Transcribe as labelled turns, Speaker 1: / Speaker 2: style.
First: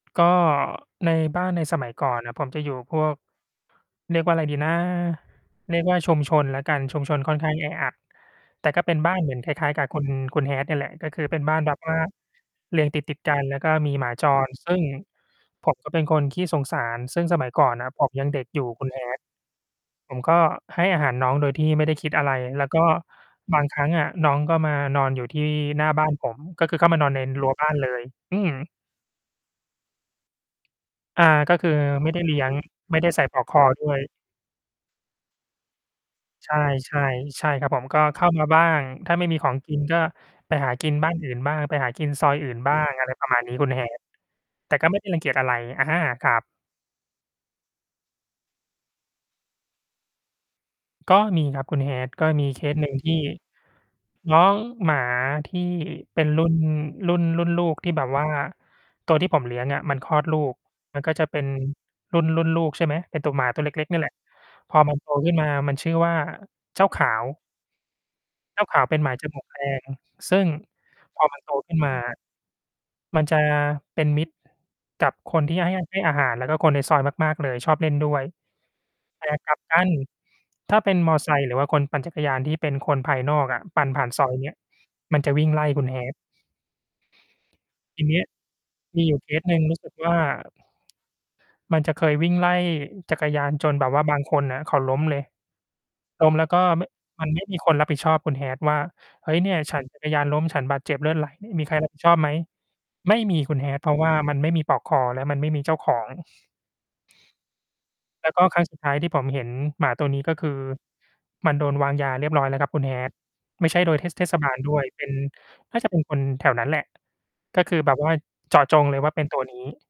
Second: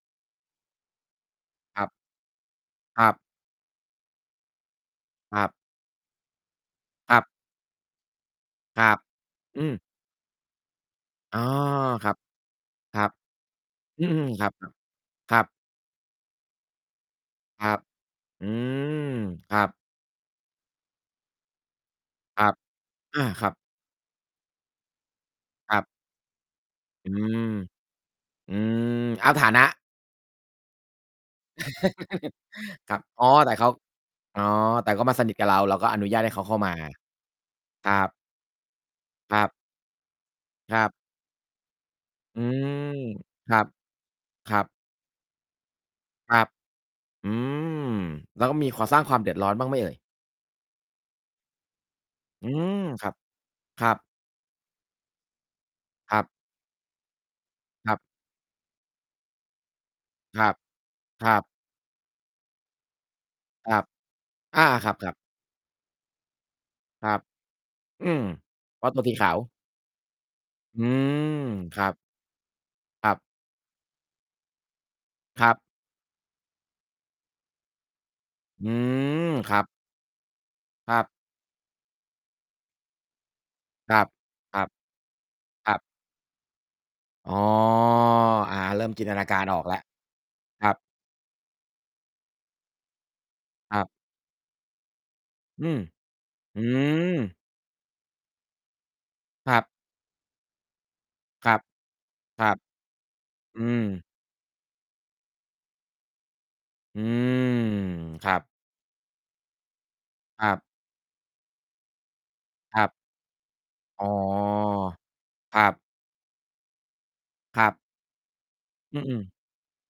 Speaker 1: ก็ในบ้านในส
Speaker 2: คร
Speaker 1: ม
Speaker 2: ั
Speaker 1: ั
Speaker 2: บ
Speaker 1: ยก่อนน่ะ ผมจะอยู่พ
Speaker 2: คร
Speaker 1: ว
Speaker 2: ั
Speaker 1: ก
Speaker 2: บ
Speaker 1: เรียกว่าอะไรดีนะ
Speaker 2: ครับ
Speaker 1: เรียกว่าชุมชนแล้วกัน ชุมช
Speaker 2: คร
Speaker 1: น
Speaker 2: ับ
Speaker 1: ค่อน ข้างแออัด แต่ก
Speaker 2: ค
Speaker 1: ็
Speaker 2: ร
Speaker 1: เ
Speaker 2: ั
Speaker 1: ป็
Speaker 2: บ
Speaker 1: น บ้านเหมือนคล
Speaker 2: อื
Speaker 1: ้าย ๆ ก
Speaker 2: ม
Speaker 1: ับคุณ คุณ Hat นี่แหละ ก็คือเป
Speaker 2: อ
Speaker 1: ็
Speaker 2: ๋อ
Speaker 1: นบ้านแบบว่า
Speaker 2: ครับ
Speaker 1: เรียง
Speaker 2: ค
Speaker 1: ต
Speaker 2: รับ
Speaker 1: ิด ๆ กันแล้วก็มี
Speaker 2: อ
Speaker 1: ห
Speaker 2: ื
Speaker 1: มา
Speaker 2: ม
Speaker 1: จ
Speaker 2: คร
Speaker 1: ร
Speaker 2: ับ
Speaker 1: ซึ่ง
Speaker 2: ๆ ครับ
Speaker 1: ผมก็เป็นคนขี้สงสาร ซึ่งสมัย
Speaker 2: ค
Speaker 1: ก่
Speaker 2: ร
Speaker 1: อ
Speaker 2: ั
Speaker 1: น
Speaker 2: บ
Speaker 1: นะผมยังเด็
Speaker 2: อื
Speaker 1: กอยู่ คุณ
Speaker 2: ม
Speaker 1: Hat
Speaker 2: ครับ
Speaker 1: ผมก็ให้อาหารน้องโดยที่ไม่ได้คิดอะไร
Speaker 2: ครับ
Speaker 1: แล้วก็
Speaker 2: อา ครับ
Speaker 1: บางครั้งอะน้องก็มานอนอยู่ที่
Speaker 2: ครั
Speaker 1: ห
Speaker 2: บ
Speaker 1: น้าบ้านผม ก็คือเข้ามา
Speaker 2: อ
Speaker 1: นอ
Speaker 2: ื
Speaker 1: นใน
Speaker 2: ม
Speaker 1: รั้วบ้านเลย อื
Speaker 2: อ
Speaker 1: ม
Speaker 2: ืม เอาฐานะ
Speaker 1: อ่า ก็คือ ไม่ได้เลี้ยง
Speaker 2: คร
Speaker 1: ไม
Speaker 2: ั
Speaker 1: ่
Speaker 2: บ
Speaker 1: ได้ใส
Speaker 2: อ๋
Speaker 1: ่
Speaker 2: อ
Speaker 1: ปลอก
Speaker 2: แต
Speaker 1: ค
Speaker 2: ่เ
Speaker 1: อ
Speaker 2: ขา
Speaker 1: ด้วย
Speaker 2: อ๋อ แต่เขามาสนิทกับเรา เราก็อนุญาตให้เขา
Speaker 1: ใ
Speaker 2: เ
Speaker 1: ช
Speaker 2: ข้
Speaker 1: ่
Speaker 2: ามา
Speaker 1: ๆ ใช่ครับผม
Speaker 2: ครั
Speaker 1: ก็
Speaker 2: บ
Speaker 1: เข้ามาบ้าง ถ้าไม่ม
Speaker 2: ค
Speaker 1: ี
Speaker 2: รั
Speaker 1: ขอ
Speaker 2: บ
Speaker 1: งกินก็ไปหา
Speaker 2: คร
Speaker 1: ก
Speaker 2: ั
Speaker 1: ิ
Speaker 2: บ
Speaker 1: นบ้านอื่นบ้าง ไปหากินซอย
Speaker 2: อื
Speaker 1: อื่น บ้า
Speaker 2: ม
Speaker 1: ง อะไรประมาณ
Speaker 2: ค
Speaker 1: นี้
Speaker 2: รั
Speaker 1: ค
Speaker 2: บ
Speaker 1: ุณ Hat
Speaker 2: ครับ
Speaker 1: แต่ก็ไม่ได้รังเกียจอะไร อะฮะ คร
Speaker 2: ค
Speaker 1: ั
Speaker 2: รั
Speaker 1: บ
Speaker 2: บ อืม แล้วก็มีควา สร้างความเดือดร้อนบ้างไหมเอ่ย?
Speaker 1: ก็มีครับคุณ Hat ก็ม
Speaker 2: อ
Speaker 1: ี
Speaker 2: ื
Speaker 1: เค
Speaker 2: ม
Speaker 1: ส หนึ่ง
Speaker 2: ค
Speaker 1: ท
Speaker 2: รั
Speaker 1: ี
Speaker 2: บ
Speaker 1: ่
Speaker 2: ครับ
Speaker 1: น้องหมาที่
Speaker 2: ค
Speaker 1: เ
Speaker 2: ร
Speaker 1: ป
Speaker 2: ั
Speaker 1: ็
Speaker 2: บ
Speaker 1: นรุ่น รุ่น รุ่นลูกท
Speaker 2: ค
Speaker 1: ี่
Speaker 2: รับ
Speaker 1: แบบว่าตัวที่ผมเลี้ยงอะมันคลอดล
Speaker 2: ค
Speaker 1: ู
Speaker 2: รับ
Speaker 1: ก มันก็จ
Speaker 2: ค
Speaker 1: ะ
Speaker 2: ร
Speaker 1: เป
Speaker 2: ั
Speaker 1: ็น
Speaker 2: บ
Speaker 1: รุ่น รุ่นลูก ใช่ไหม เป็นตัวหมาตัว
Speaker 2: ค
Speaker 1: เล
Speaker 2: รับ
Speaker 1: ็ก ๆ นี่แหละ
Speaker 2: อา
Speaker 1: พอ
Speaker 2: ค
Speaker 1: มันโต
Speaker 2: รับ ๆ
Speaker 1: ขึ้นมามันชื่อว่า เจ้าข
Speaker 2: ค
Speaker 1: า
Speaker 2: รับ
Speaker 1: ว
Speaker 2: อืม
Speaker 1: เจ้าข
Speaker 2: เพ
Speaker 1: าว
Speaker 2: ราะ
Speaker 1: เป
Speaker 2: ต
Speaker 1: ็น
Speaker 2: ัว
Speaker 1: ห
Speaker 2: ส
Speaker 1: มา
Speaker 2: ีข
Speaker 1: จ
Speaker 2: า
Speaker 1: ม
Speaker 2: ว
Speaker 1: ูกแดง ซึ่ง
Speaker 2: อืม
Speaker 1: พอมันโตขึ
Speaker 2: ค
Speaker 1: ้น
Speaker 2: รั
Speaker 1: ม
Speaker 2: บ
Speaker 1: า
Speaker 2: ครั
Speaker 1: ม
Speaker 2: บ
Speaker 1: ันจะเป็นมิตรกับค
Speaker 2: ค
Speaker 1: น
Speaker 2: รั
Speaker 1: ที่
Speaker 2: บ
Speaker 1: ให้ ให้อาหาร แล้วก็คนในซอยมาก ๆ เลย ชอบเล่นด้วย
Speaker 2: อื
Speaker 1: แ
Speaker 2: ม
Speaker 1: ต่ก
Speaker 2: ค
Speaker 1: ล
Speaker 2: ร
Speaker 1: ับ
Speaker 2: ับ
Speaker 1: กัน ถ้าเ
Speaker 2: ค
Speaker 1: ป็
Speaker 2: ร
Speaker 1: น
Speaker 2: ั
Speaker 1: มอ
Speaker 2: บ
Speaker 1: เตอร์ไซค์ หรือว่าคนปั่นจักรยานที่เป็นคนภายนอกอะ ปั่น
Speaker 2: คร
Speaker 1: ผ
Speaker 2: ั
Speaker 1: ่า
Speaker 2: บ
Speaker 1: นซอยเนี้
Speaker 2: ค
Speaker 1: ย
Speaker 2: รับ
Speaker 1: มันจะวิ่งไล่
Speaker 2: ครั
Speaker 1: ค
Speaker 2: บ
Speaker 1: ุณ Hat
Speaker 2: อ๋อ
Speaker 1: ที่นี้
Speaker 2: อ่า เริ่ม
Speaker 1: ม
Speaker 2: จ
Speaker 1: ี
Speaker 2: ินต
Speaker 1: อยู่
Speaker 2: นา
Speaker 1: เค
Speaker 2: กา
Speaker 1: ส
Speaker 2: ร
Speaker 1: หน
Speaker 2: อ
Speaker 1: ึ่
Speaker 2: อ
Speaker 1: ง
Speaker 2: กแล
Speaker 1: ร
Speaker 2: ้
Speaker 1: ู
Speaker 2: ว
Speaker 1: ้สึกว่า
Speaker 2: ครับ
Speaker 1: มันจะเคยวิ่งไล่จักรยาน จน
Speaker 2: คร
Speaker 1: แ
Speaker 2: ั
Speaker 1: บ
Speaker 2: บ
Speaker 1: บว่าบางคนน่ะเขาล้มเลย
Speaker 2: อืม
Speaker 1: ล้มแล้วก
Speaker 2: อ
Speaker 1: ็
Speaker 2: ื
Speaker 1: ม มัน
Speaker 2: ม
Speaker 1: ไม่มีคนรับผิดชอบคุณ Hat ว่า "เฮ้ย เน
Speaker 2: ค
Speaker 1: ี่
Speaker 2: ร
Speaker 1: ย
Speaker 2: ับ
Speaker 1: ฉันจักรยานล้ม ฉันบาดเจ็บเลือดไหล
Speaker 2: คร
Speaker 1: ม
Speaker 2: ับ
Speaker 1: มีใคร รับผิด ชอบไหม?"
Speaker 2: ครับ
Speaker 1: ไม่มี คุ
Speaker 2: อื
Speaker 1: ณ Hat เพราะ
Speaker 2: ม
Speaker 1: ว่ามันไม่มีปลอกคอ และมันไม่มีเจ้าของ
Speaker 2: อืม ค
Speaker 1: แล้
Speaker 2: ร
Speaker 1: ว
Speaker 2: ั
Speaker 1: ก็
Speaker 2: บ
Speaker 1: ครั้งสุดท้ายที่ผมเห็นหมาตัวนี้ ก็
Speaker 2: ค
Speaker 1: ค
Speaker 2: รั
Speaker 1: ือ
Speaker 2: บ
Speaker 1: มันโดนวางยาเรียบร้อยแล้วครับ
Speaker 2: ค
Speaker 1: คุ
Speaker 2: ร
Speaker 1: ณ
Speaker 2: ับ
Speaker 1: Hat ไม่ใช่โดย
Speaker 2: อ
Speaker 1: เ
Speaker 2: ๋
Speaker 1: ท
Speaker 2: อ
Speaker 1: ศ เทศบาลด้วย เป็น
Speaker 2: ครั
Speaker 1: น่
Speaker 2: บ
Speaker 1: าจะเป็นคนแถวนั้นแหละ ก
Speaker 2: ค
Speaker 1: ็
Speaker 2: รั
Speaker 1: ค
Speaker 2: บ
Speaker 1: ือแบบว่าเจาะจงเ
Speaker 2: อ
Speaker 1: ลยว่า
Speaker 2: ื
Speaker 1: เป
Speaker 2: อ
Speaker 1: ็น
Speaker 2: ๆ
Speaker 1: ตัวนี้